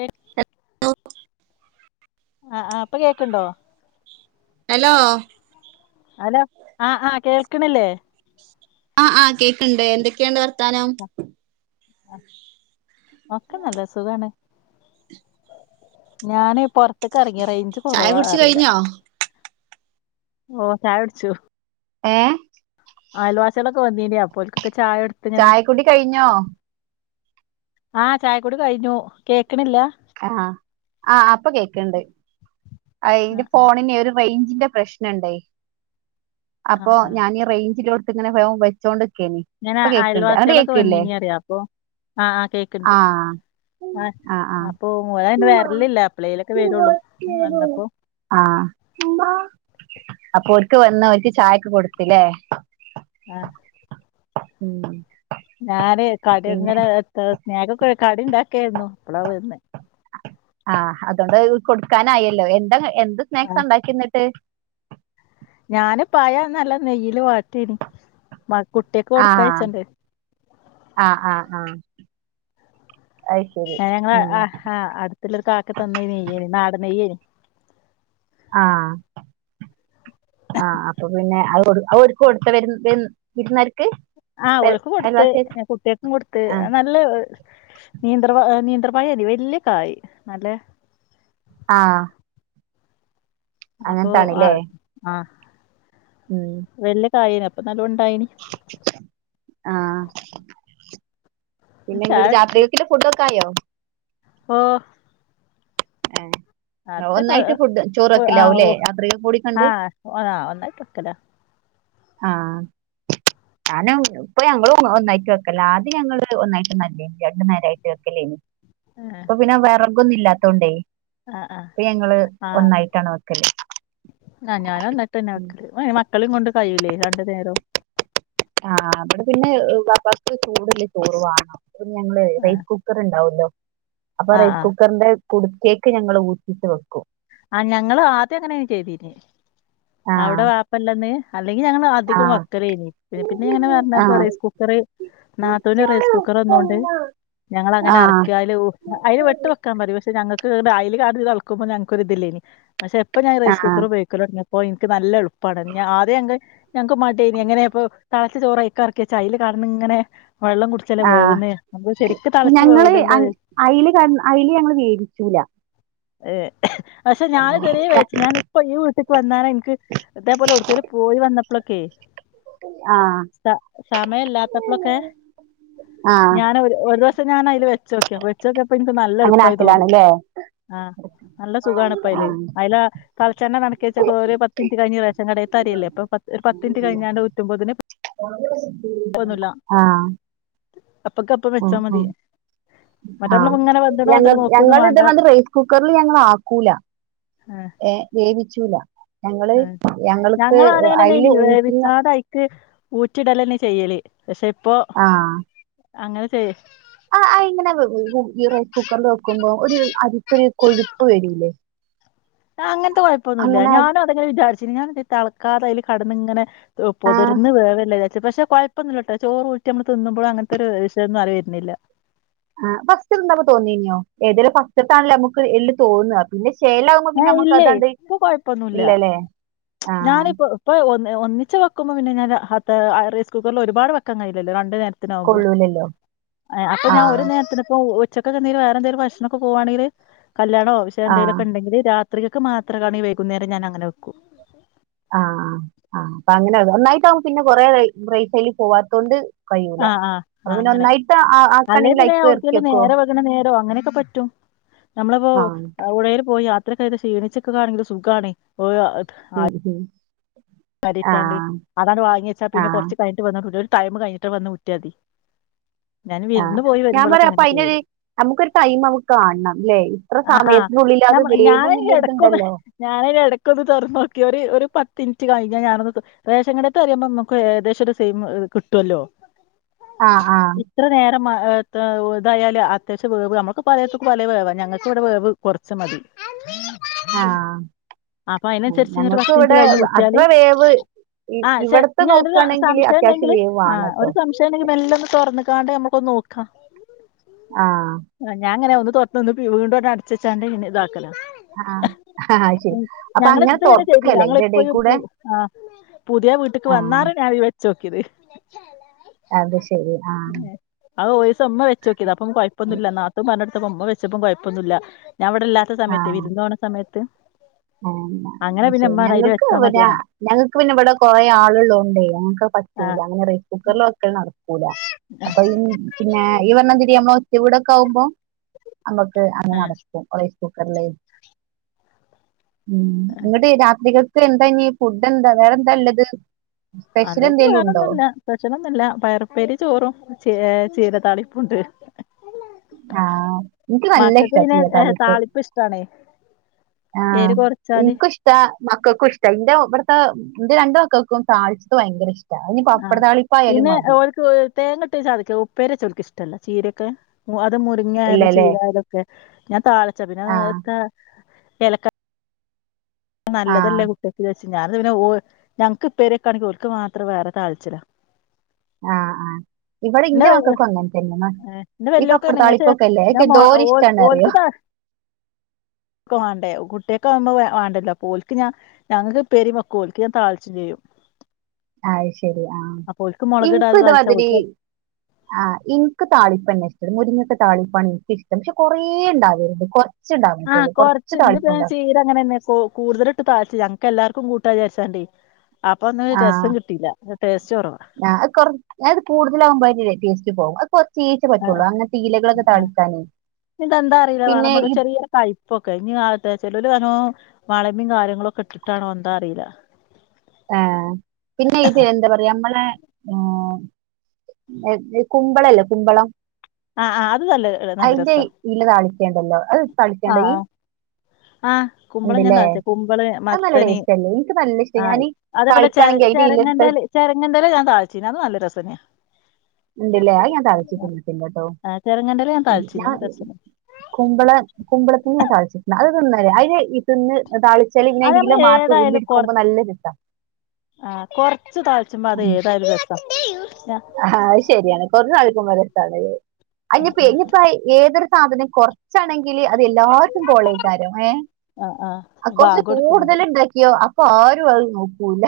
ഏട ഹ ആ ആ് ഇപ്പൊ കേൾക്കണ്ടോ? ഹലോ ഹലോ ആ ആ കേൾക്കണില്ലേ ആഹ് ആഹ് കേൾക്കുണ്ട് എന്തൊക്കെയുണ്ട് വർത്താനം? ഒക്കെ നല്ല സുഖാണ് ഞാന് പൊർത്ത്ക്ക് എറങ്ങിയ റേഞ്ച് ചായ കുറവാ കുടിച്ച് അറില്ല കഴിഞ്ഞോ ഓ ചായടിച്ചു ഏ ആലവാസിളോക്ക വന്നീനീ അപ്പോൽക്കൊക്കെ ചായടുത്ത് ചായക്കുടി കഴിഞ്ഞോ? ആ ചായക്കൂടി കഴിഞ്ഞു കേക്ക്ണില്ല ആഹ ആ അപ്പൊ കേക്കണ്ട് അ ആ ഇന്റെ ഫോണിനെ ഒരു റേഞ്ചിന്റെ പ്രശ്നണ്ടേ ആ ആ അപ്പൊ ആ. ഞാൻ റേഞ്ചിലോ ഇങ്ങനെ പഴം പഴുത്തോണ്ട്ക്കേനി ഞാൻ അയൽവാസികളൊക്കെ വന്നീനി പറിയാ അപ്പൊ ആഹ് ആ കേക്കണ്ട് ആ ആ ആ പോ ഓല അയിന് വരലില്ലാ എപ്ലേലൊക്കെ വരുള്ളൂ വന്നപ്പോ ആഹ് മ്മാ അപ്പൊ ഒര്ക്ക് വന്ന് ഒ ാൽക്ക് ചായക്ക് കൊടുത്തില്ലേ ആ ഉം ഞാന് പിന്നെ കടങ്ങനെ സ്നാക്ക് ഒക്കെ കട ഉണ്ടാക്കിയാരുന്നു അപ്പളാ വരുന്ന ആഹ് അതുകൊണ്ട് കൊടുക്കാനായല്ലോ എന്താ എന്ത് ആ സ്നാക്സ് ണ്ടാക്കിന്നിട്ട്? ഞാന് പയ നല്ല നെയ്യില് വാട്ടിനി മ കുട്ടിയക്ക് കൊടുക്കായച്ചണ്ട് ആ ആഹ് ആ അഹ് ഏ ഞങ്ങള ആ ആ ഹാ അടുത്തുള്ളൊരു കാക്ക തന്ന നെയ്യനിം നാടൻ നെയ്യനി. ആഹ ആ അപ്പൊ പിന്നെ അവർക്ക് കൊടുത്ത വ വിരുന്നാർക്ക് ആ ഓല്ക് ക്കൊടുത്ത് അയൽവാസികൾക്ക് കുട്ട്യാക്കും കൊടുത്ത് ആഹ് നല്ല നീന്ത്രപ നീന്ത്രപയേനി വല്യ കായ് നല്ലേ ആ അപ്പൊ ആ അങ്ങനത്താണ്ല്ലേ ആ ഉം വല്ല കായേനി അപ്പൊ നല്ലോണ്ടായിനി ആഹ് പിന്നെ ങ്ങൾ ചായ കുടിച്ചു രാത്രികക്കിള്ളെ ഫുഡ് ഒക്കായോ? ഓ ഏ അത്രക്കെ ഒന്നായിട്ട് ഫുഡ് ചോറ് വക്കലാവൂ ല്ലേ രാത്രിക്കെ കൂടി കണ്ട് ഓതാ ഒന്നായിട്ട് വക്കല ആഹ് [unintelligible] ഇപ്പൊ ഞങ്ങള് ഒന്നായിട്ട് വെക്കല ആദ്യം ഞങ്ങള് ഒന്നായിട്ട് നല്ല രണ്ടു നേരായിട്ട് വെക്കലേനി ആഹ് ഇപ്പൊ പിന്നെ വിറകൊന്നും ഇല്ലാത്തോണ്ടേ ആ പ്പ ഞങ്ങള് ഒന്നായിട്ടാണ് വെക്കല് ആഹ് ഞാനൻ ന്നിട്ട്ന്നെ ഉം വെക്കല് മക്കളി കൊണ്ട് കയില്ലേ രണ്ടു നേരം ആഹ അവിടെ പിന്നെ വാപ്പാക് [unintelligible] ചോറ് വാണം അ ഞങ്ങള് ആ റസ് കു കുക്കർ ഉണ്ടാവുല്ലോ അപ്പൊ ആ ആ റൈസ് കുക്കറിന്റെ കുടുത്തേക്ക് ഞങ്ങ ഊറ്റിച്ച് വെക്കും ആഹ് ഞങ്ങള് ആദ്യം അങ്ങനെ ചെയ്തീന് അവിടെ ആഹ് വാം ല്ലന്ന് അല്ലെങ്കിൽ ഞങ്ങൾ അധികം ആഹ് വക്കലേനി പിന്നെ പിന്നെ ഇങ്ങനെ പറഞ്ഞപ്പ ആഹ് റൈസ് കുക്കർ നാത്തൂന് റൈസ് കുക്കർ വന്നോണ്ട് ഞങ്ങള അങ്ങനെ ആഹ് എറക്കിയാല് അയ്ല് വെട്ട് പക്ഷ ഞങ്ങക്ക് അയ്ല് കാ തെളക്കുമ്പോ ഞങ്ങൾക്ക് ഇതില്ലേനി പക്ഷെ എപ്പ ഞാൻ റൈസ് ആഹ് കുക്കർ ഉപയോഗിക്കുലോടിങ്ങി ഓ ഇൻക്ക് നല്ല എളുപ്പാണ് ഞാൻ ആദ്യം അങ് ഞങ്ങക്ക് മടേനി എങ്ങനേപ്പൊ തളച്ച ചോറയ്ക്കെറക്കിവെച്ചാ അയ്ൽ കടന്ന്ങ്ങനെ വെള്ളം കുടി ച്ചില ആഹ് വേവുന്നേ നമ്മ ശെരിക്ക് തെളച്ച് വേവൂലല്ലോ അയ്ല് ക അയില് ഞങ്ങള് വേവിച്ചൂല ഏ പക്ഷെ ഞാനിതെരേ ഞ- വയ്ച്ചു ഞാൻ ഈ വീട്ട്ക്ക് വന്നാരെ ഇൻക്ക് ഇതെപോല ഓട്ക്കെലും പോയി വന്നപ്പോളൊക്കെ ആഹ് താ സമയല്ലാത്തപ്പളൊക്കെ ആഹ് ഞാൻ ഒരു ദിവസം ഞാൻ അതില് വെച്ച് നോക്കി വെച്ചോക്കിയപ്പോ നിക്ക് നല്ല അങ്ങനെ എളുപ്പായി തോന്നി ആക്കലാണല്ലേ ആഹ് നല്ല സുഖാണ് ആഹ് ഇപ്പ അയ്ല് ആഹ് അയ്ല് തളച്ചെണ്ണെ നടക്ക വച്ച ഒരു പത്തിച് കഴിഞ് റേഷം കടേ രിയല്ലേ ഇപ്പ പത്ത് ഒരു പത്തിൻറ്റ് കഴിഞ്ഞാണ്ട് ഉറ്റുമ്പോത്തിന് ആഹ് അപ്പക്കപ്പം വെച്ചാ ആഹ് മതി മറ്റേ ആ നമ്മള് ഇങ്ങനെ വെന്തണോ ഞങ്ങ വെന്തണോ നോക്കൊന്നും ഞങ്ങ വേണ്ട ഇത് [unintelligible] കുക്കറിൽ ഞങ്ങ ആക്കൂല ആഹ് ഏ വേവിച്ചൂല ഞങ്ങള് ഞങ്ങൾക്ക് അതിൽ ഊറ്റിയ ഏ ക്ക്‌ ഊറ്റിടല് ന്നെ ചെയ്യല് പക്ഷെ ഇപ്പോ ആഹ് അങ്ങനെ ചെയ്യ് ആ ഇങ്ങനെ ഈ റൈസ് കുക്കറിൽ വെക്കുമ്പോ ഒരു അരിക്കൊരു കൊഴുപ്പ് വെരില്ലേ ആ അങ്ങനത്തെ കുഴപ്പൊന്നുല്ല അങ്ങനെ ഞാനും അതങ്ങനെ വിചാരിച്ചി ഞാനൻ തളക്കാത അതിൽ കടന്ന് ഇങ്ങനെ ഓ ആ പൊതിർന്ന് വേവല്ലേ പക്ഷെ കുഴപ്പൊന്നില്ലട്ടോ ചോറ് ഊട്ടിമ്മ തിന്നുമ്പോഴും അങ്ങനത്തെ ഒരു വിഷംന്നും അറിയുന്നില്ല ഫസ്റ്റ് [unintelligible] തോന്നിന്യോ എതിൽ ഫസ്റ്റ് താണല്ലോ മ്മക്ക് എല്ലു തോന്ന്യ പിന്നെ ചേലാകുമ്പോ ഏ പിന്നെ നമ്മക്ക് ഇല്ലേ അതാണ്ട് ഇപ്പൊ കൊഴപ്പൊന്നുല്ല ഇല്ലല്ലേ ആ ഇപ്പ ഒ ഒന്നിച്ച് വെക്കുമ്പോൾ പിന്നെ ഞാൻ അ റൈസ് കുക്കറിൽ ഒരുപാട് വക്കാൻ കഴിയില്ലോ രണ്ട് നേര വുമ്പോ കൊള്ളൂലല്ലോ അപ്പൊ ഞാൻ ഒരു ആഹ് നേരത്തിന്പ്പോ ഒ ഉച്ചക്കെ വേറെന്തേലും ഭക്ഷണൊക്കെ പോവാണങ്കി കല്യാണോ പക്ഷ ആഹ് എന്തെങ്കിലൊക്കെണ്ടങ്കിൽ ചെ രാത്രികക്ക് മാത്രാകാണെ വൈകുന്നേരം ഞാ അങ്ങനെ വെക്കും ആഹ് ആഹ് അപ്പൊ അങ്ങനെ ഒന്നായിട്ട് അവ പിന്നെ കൊറെ റൈസയ്ൽ പോവാത്തോണ്ട് കഴിയൂല ആഹ ആഹ് അപ്പൊ ആ് പിന്നെ അങ്ങനെ ഒന്നായിട്ട് അല്ലേ ആക്കാണെങ്കിൽ അയിക്ക് എറക്കി പിന്നെവിടുത്തല് വെക്കോ നേര വകന നേരോ അങ്ങനെയൊക്കെ പറ്റും നമ്മളിപ്പോ ആഹ് എവിടേലും പോയി യാത്രയൊക്കെ ചെയ്ത് ക്ഷീണിച്ച് നിക്കുവാണെങ്കിൽ ണെങ്കിലും സുഖവാണ് ഉം ഉം അരിട്ടാണ്ട് ആഹ് അതങ്ങട്ട്‌ വാങ്ങി വച്ചാ പിന്നെ ആഹ് കുറച്ച് കഴിഞ്ഞിട്ട് വന്ന് ഒരു ടൈമ് കഴിഞ്ഞിട്ട് വന്ന് ഊറ്റിയാൽ മതി ഞാൻ ആഹ് വിരുന്ന് പോയി ഞാൻ വരുമ്പളൊക്കെ പറയാ അപ്പൊ അങ്ങനെ അയ്നൊരു ചെയ്യല് നമുക്കൊരു ടൈം നമുക്ക് കാണണം ഇല്ലേ ഇത്ര ആ ആ സമയത്തിനുള്ളിൽ അത് വേവൂന്നുള്ള ഒരിതുണ്ടല്ലോ ഞാനൊരു ഇടക്കൊന്ന് തൊറന്ന്‌ നോക്കി ഒരു ഒരു പത്ത്‌ മി നിറ്റ് കഴിഞ്ഞാ ഞാനത് റേഷൻകടേൽത്തേ അരിയാവുമ്പോ നമുക്ക് ഏകദേശം ഒരു ടൈമ് കിട്ടുവല്ലോ ആഹ് ആഹ് ഇത്ര നേരം ത്തെ ആ ഇതായാലും അത്യാവശ്യം വേവ് നമ്മുക്ക് പലയിടത്തും പല വേവാ ഞങ്ങൾക്കവിടെ വേവ് കൊറച്ച് മതി ആഹ് അപ്പൊ ഉം അതിനനുസരിച്ച് ഇങ്ങട്ട് ഞങ്ങക്ക് പത്ത്‌ മിനിറ്റ് ഇവിടെ കഴിഞ്ഞ് ഊറ്റിയാല് അത്ര വേവ് ഇ ആഹ് ശെ ഇവിടത്തെ ഞ നോക്കാണെങ്കില് സംശയം അത്യാവശ്യം ണ്ടെങ്കിൽ ആ വേവാണ് ട്ടോ ഒര് സം സംശയം ഉണ്ടെങ്കിൽ മെല്ലെ ഒന്ന് തുറന്നക്കാണ്ട് നമുക്കൊന്ന് നോക്കാം ആഹ് ആഹ് ഞാനങ്ങനാ ഒന്ന് തുറന്ന് നോക്കീട്ട് വീണ്ടും അടച്ച് വച്ചാണ്ട് ഇന്ന ഇതാക്കലാ ആഹ് അഹ് ശരി അപ്പൊ അങ്ങനെ ഇതുവരെ ചെയ്തില്ല തൊറക്കാലേ ഞങ്ങള് ഇതിന്റെ ഇടേല് ഇപ്പോഴും ആഹ് പുതിയ വീട്ടിക്ക് ആഹ് വന്നാറ ഞാനിത് വച്ച് നോക്കിയത് അത് ശരി ആഹ് അത് ഒരീസം ഉമ്മ വെച്ച് നോക്കിയതാ അപ്പ കുഴപ്പൊന്നുമില്ല നാത്തൂൻ പറഞ്ഞടുത്തപ്പം ഉമ്മ വച്ചപ്പം കുഴപ്പൊവൊന്നും ഇല്ല ഞാൻ ഇവിടെ എല്ലാ ട്ട സമയത്തേ വിരുന്ന്‌ പോണ സമയത്ത് ആ [unintelligible] അങ്ങനെ പിന്നെ ഉമ്മ പറഞ്ഞ് അതില് ഞങ്ങൾക്ക് വെച്ചാ മതി പിന്നെ പറഞ്ഞ് ഞങ്ങൾക്ക് പിന്നെ ഇവിടെ കൊറേ ആളുകള് ഉണ്ടേ ഞങ്ങൾക്കത് പറ്റൂല ആഹ് അങ്ങനെ റൈസ് കുക്കറിൽ വക്കല് നട ക്കൂല ആഹ് അപ്പൊ പിന്നെ ഈ പറഞ്ഞ മാതിരി നമ്മള് ചൂടൊക്കെ ആവുമ്പോ ഞമ്മക്ക് അത് ആഹ് നടക്കും റൈസ് കുക്കറില് ഉം എന്നിട്ടേ രാത്രിക്കേക്ക് എന്താ ഇനി ഫുഡ് എന്താ വേറെ എന്താ ഉള്ളത് സ്പെഷ്യൽ എന്തേലും ഉണ്ടോ സ്പെഷ്യൽ ഒന്നുവില്ല പയറ് ഉപ്പേരിയും ചോറും ചീര താളിപ്പുമുണ്ട് ആ എനിക്ക് നല്ല മക്കക്ക് ഇഷ്ടാ പിന്നെ ചീര താളിപ്പ് ഇഷ്ടാണേ എരു കൊറച്ച എനിക്ക് ഇഷ്ടവാ മക്കൾക്കും ഇഷ്ടവാ ഇന്റെ ഇവിടുത്തെ എന്റെ രണ്ട് മക്കൾക്കും താളിച്ചത് ഭയങ്കര ഇഷ്ടമാണ് അതിന് പപ്പടത്താളിപ്പായാലും മതി തേങ്ങയിട്ട് ചതക്കാ ഉപ്പേരി വെച്ചാ ഓലക്ക് ഇഷ്ടവല്ല ചീരയൊക്കെ അത് മുരിങ്ങ ആയാലും ഇല്ലല്ലേ ചീരായാലും ഒക്കെ ഞാൻ താളിച്ചതിന് ആ ത എലക്ക ആ നല്ലതല്ലേ കുട്ടികൾക്ക് വിചാരിച്ച് ഞാന് അത് പിന്നെ ഞങ്ങക്ക് ഇപ്പേരി വെക്കുവാണെങ്കിൽ ഓർക്ക് മാത്രം വേറെ താളിച്ചതാ ആഹ് ആഹ് ഇവിടെ ഇന്റെ മക്കക്കും അങ്ങന തന്നെ ആണ് ഇന്റെ ഈ വല്ല്യോക്ക് അങ്ങനെന്നെ പക്ഷെ പപ്പടത്താളിപ്പൊക്കെയില്ലേ അതൊക്കെ എന്തോരം ഇഷ്ടമാണന്നറിയോ ക്ക് വാണ്ടേ കുട്ടികൾക്ക് ആവുമ്പോ വാ വേണ്ടല്ലോ അപ്പോ ഓൽക്ക് ഞാൻ ഞങ്ങക്ക് ഇപ്പേരിയും വെക്കും ഓൽക്ക് ഞാൻ താളിച്ചും ചെയ്യും ആ ശരി ആ അപ്പോ ഓൾക്ക് മുളകിടാതെ എനിക്കും താളിച്ച ഇതുമാതിരി [unintelligible] ആഹ് എനിക്ക് താളിപ്പ് തന്നെ ഇഷ്ടം മുരിങ്ങിക്കാ താളിപ്പാണ് എനിക്ക് ഇഷ്ടം പക്ഷെ കൊറേ ഉണ്ടാവരുത് കൊറ ച്ച് ഉണ്ടാവാൻ പറ്റൂള്ളൂ കൊറച്ച് താളിപ്പുണ്ടാ ഇവിടെ അങ്ങനെ തന്നെ കൂ കൂടുതലിട്ട് താളിച്ച് ഞങ്ങക്ക് എല്ലർക്കും കൂട്ടാന്ന് വിചാരിച്ചാണ്ട് അപ്പൊ ഒന്നും ഒരു രസം കിട്ടിയില്ല ടേസ്റ്റ് കൊറവാ ആഹ് അത് കുറ അത് കൂടുതലാകുമ്പോൾ അതിന്റെ ടേസ്റ്റ് പോകും [unintelligible] ആ പറ്റൂള്ളൂ അങ്ങനത്തെ ഇലകളൊക്കെ ആ താളിക്കാനേ പിന്നെ ഈ കൈപ്പൊക്കെ ഇനി [unintelligible] ചെലൊരു [unintelligible] കാര്യങ്ങളും ഒക്കെ ഇട്ടിട്ടാണോ എന്താ അറിയില്ല ഏഹ്. പിന്നെ ഇത് എന്താ പറയാ നമ്മളെ ഹ് കുമ്പള ഇല്ലേ കുമ്പളം ആഹ് ആ അത് തല്ലേ അയ്ന്റെ ഇല താളിക്കെയ്ണ്ടല്ലോ അത് താളിക്കേണ്ട ഇയ് ആഹ് കുമ്പളം ഞാൻ താളിച്ച കുമ്പള അത് നല്ല മത്തന് ടേസ്റ്റ് അല്ലേ എനിക്ക് നല്ല ഇഷ്ട ആഹ് ഞാന് അതേപോലെ ചര താളിക്കാണെങ്കി അതിന്റെ ഇല എടുത്ത് ചെരങ്ങന്റെല ചെരങ്ങന്റെല ഞാൻ താളിചീനു അത് നല്ല രസന്നെ ഉണ്ടല്ലേ അത് ഞാൻ താളിച്ച് തിന്നിട്ടില്ല ട്ടോ ആ ചെറങ്ങന്റല ഞാൻ താൾച്ചീന്ന് അത് രസന കുമ്പളം കുമ്പളത്തിന് ഞാൻ താളിച്ചിട്ട് ല അയ് തിന്നലെ അയ്ന് ഇതിന്ന് താളി അയ്നെ അത് ഇല നമ്മള് മാത്ര ഏതായാലും കൊറ ഊമ്പിട്ക്കുമ്പം നല്ല രസ ആഹ് കൊറ്ച് താൾച്ച്മ്പോ അത് ഏതായാലും രസ ഞ ആഹ് അത് ശരിയാണ്. കൊറ്ച്ച് താൾക്കിമ്പം രസാണ്‌. അയ്ന്പ്പ ഇഞ്പ്പ ഏതൊരു സാധനം കൊറ് ച്ചാണെങ്കില് അത് എല്ലാർക്കും കോളേക്കാരം ഏ. ആഹ് ആഹ് ആ കൊറ്ച്ച് ബാങ്ക് കൊടുക്കുന്നുണ്ട് കൂടുതല് ഇണ്ടാക്കിയോ ഇപ്പ ആരും അത് നോക്കൂല.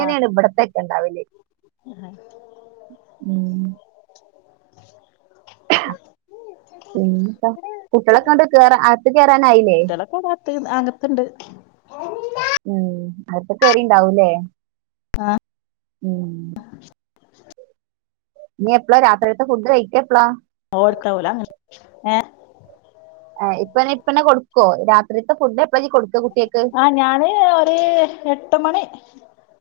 ആഹ് ഇബട്ത്തെക്കെ ഇണ്ടാവല്. [unintelligible] ഉം [inaudible] പിന്നെ കുട്ട്യേളൊക്കെ കൊണ്ട് കേറ അകത്ത് കേയറാനായില്ലെ അങ്ങത്ത് ഇണ്ട് ഉം ഔത്ത്ക്കേറീണ്ടാവുലേ. ആഹ് ഉം ഇനി എപ്പളാ രാത്രികത്തെ ഫുഡ്‌ കഴിക്ക എപ്ലാ ഓർക്കാവൂല ഏഹ് ഇപ്പന്നെ ഇപ്പന്നെ കൊട്ക്കോ രാത്രിത്തെ ഫുഡ് എപ്പള ഇജ്ജ് കൊട്ക്ക കുട്ട്യേക്ക്. ആഹ് ഞാന് ഒരു എട്ട് മണി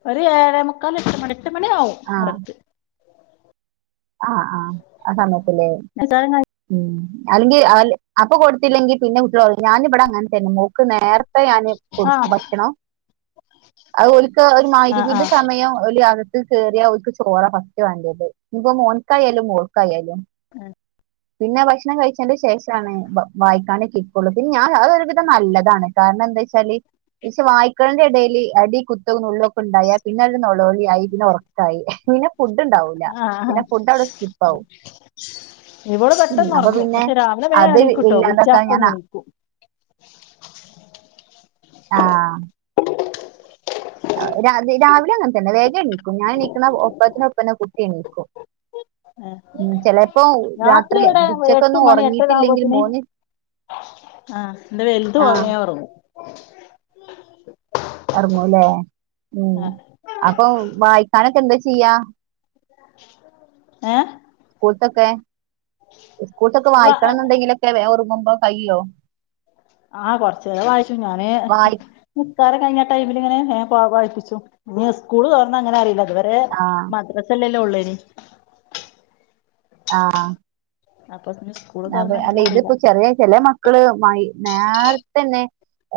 ഒരു ഏഴേ മുക്കാൽ എട്ട് മണി എട്ട് മണി ആവും. കറക്ട് ആഹ് ആഹ് ആ സമയത്ത്ലെ നിസ്കാരം കഴിഞ്ഞ് ഉം അല്ലെങ്കി [unintelligible] അപ്പൊ കൊടുത്തില്ലെങ്കി പിന്നെ കുട്ട്യേളറിം ഞാനിവിടെ അങ്ങൻ തന്നെ മോക്ക് നേർ ഇപ്പ ഞാന് ആഹ് കൊടുക്കു ഭക്ഷണം അഹ് ഓല്ക്ക് ഒരു ആഹ് മഹ്രിവിന്റെ ആഹ് സമയം ഓല് കേറ്യാ ചോറ ഫസ്റ്റ് വേണ്ട്യേത്. ഇഞ്പ്പോ മോൻക്കായാലും മോൾക്കായാലും. എ പിന്നെ ഭക്ഷണം കഴിച്ചതിന്റെ ശേഷാണ് വായിക്കാനൊക്കെ ഇരിക്കൊള്ളൂ. പിന്നെ ഞാൻ അതൊ ഒരു വിധം നല്ലതാണ്. കാര്ണം എന്തായ്ചാല് പക്ഷെ വായ്ക്ക്ണേന്റെ എടേല് അടി കുത്ത്, നുള്ള്വക്കെ ഇണ്ടായാ പിന്നെ നൊളോളി ആയി പിന്നെ ഒറ പിന്നെ ഫുഡ് ഇണ്ടാവൂല. ആഹ് ആഹ് പിന്നെ ഫുഡ് അവിടെ സ്കിപ്പ് ആവും. ഇവള് ഉം പെട്ടെന്ന് അപ്പ ഒറങ്ങും പിന്നെ പക്ഷെ രാവിലെ വേഗം അത് എണീക്കുട്ടോ വിളിച്ചാ ഇല്ലാതൊക്കെ അപ്പം ഞാനാ എണീക്കും ആഹ് രാവിലെ അങ്ങനെ തന്നെ വേഗം എണീക്കും. ഞാൻ എണീക്കുന്ന ഒപ്പത്തിന് ഒപ്പന്നെ കുട്ടി എണീക്കും. ഉം ചെലേപ്പോ രാത്രി ഇവിടെ എട്ട് ഉച്ചക്കൊന്നും മണി എട്ടര ഒറങ്ങീട്ടില്ലെങ്കിൽ ആവുമ്പോത്തിന് മോന് ആഹ് ഇന്റെ വൽത് ആ ഒറങ്ങ്യാ ഒറങ്ങും. ഒറങ്ങു ലേ. ഉം ആഹ് അപ്പൊ വായിക്കാനൊക്കെ എന്താ ചെയ്യാ ഏഹ്. സ്കൂൾത്തൊക്കെ സ്കൂൾത്തൊക്കെ വായിക്കണം ഏഹ് ഇന്ന്ണ്ടെങ്കിലൊക്കെ വേം ഒറങ്ങുമ്പോ കയ്യൊ ആഹ് കൊറചെരം വായിച്ചു ഞാന് വായി നിസ്ക്കാരം കഴിഞ്ഞ ടൈമിലിങ്ങനെ പോക വായ്പ്പിച്ചും ഞ്ഞി സ്കൂള് തോറന്നാ ങ്ങന അറിയില്ല ത് വരെ ഏഹ് ആഹ് മദ്രാസല്ലല്ലേ ഉള്ളേനി ആഹ്. അപ്പം അപ്പോ അല്ലേ ഇതിപ്പോ ചെറിയ ചെലെ മക്കള് നേർത്തന്നെ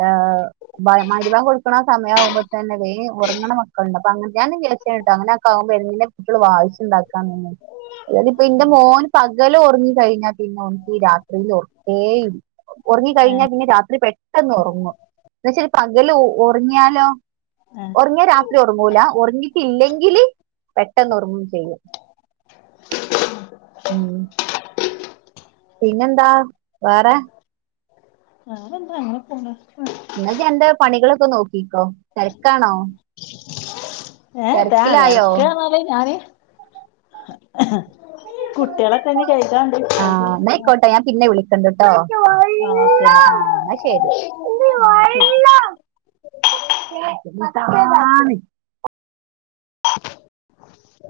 ഏയ് മ മഗ്രി ബാങ്കോടുക്ക്ണ സമയാകുമ്പോ തന്നെ വേം ഉറങ്ങണ മ ക്കളുണ്ട് അപ്പൊ ഞാനും വിചാരിച്ച് ട്ടോ അങ്ങനൊക്കെവുമ്പോ എങ്ങനെ കുട്ടികള് വായിച്ചുണ്ടാക്കാ അതായത് ഇപ്പൊ ന്റെ മോന് പകല് ഒറ്ങ്ങി കഴിഞ്ഞാൽ. പിന്നെ ഓന്ക് രാത്രിയിൽ ഉറക്കേ ഉറങ്ങി കഴിഞ്ഞാൽ പിന്നെ രാത്രി പെ കെടന്നു ഉറങ്ങു പക്ഷേ ഈ പകല് ഒ ഉറങ്ങിയാലോ ഏഹ് ഉറങ്ങിയ രാ ത്രി ഒറങ്ങൂല ഉറങ്ങിട്ടില്ലെങ്കില് പെട്ടെന്ന് ഒറങ്ങും ചെയ്യും ഉം പിന്നെന്താ വേറെ വേറെന്താ അങ്ങനെ പോണ്‌ എന്നാ ഇയ്യ്‌ അന്റെ പണികളൊക്കെ നോക്കിക്കോ തിരക്കാണോ ഏഹ് താ തിരക്കിലായോ തെരക്ക് പറഞ്ഞാല് ഞാന് കുട്ടികളൊക്കെ ഇനി കഴുകാണ്ട് കഴുകി ആഹ് ന്നായിക്കോട്ടെ ഞാൻ പിന്നെ വിളി ക്കണ്ട്ട്ടോ ഓക്കെ എന്നാ ആഹ് ന്നാ ശരി ആഹ് എന്നാ ശരി എന്താണ് [inaudible]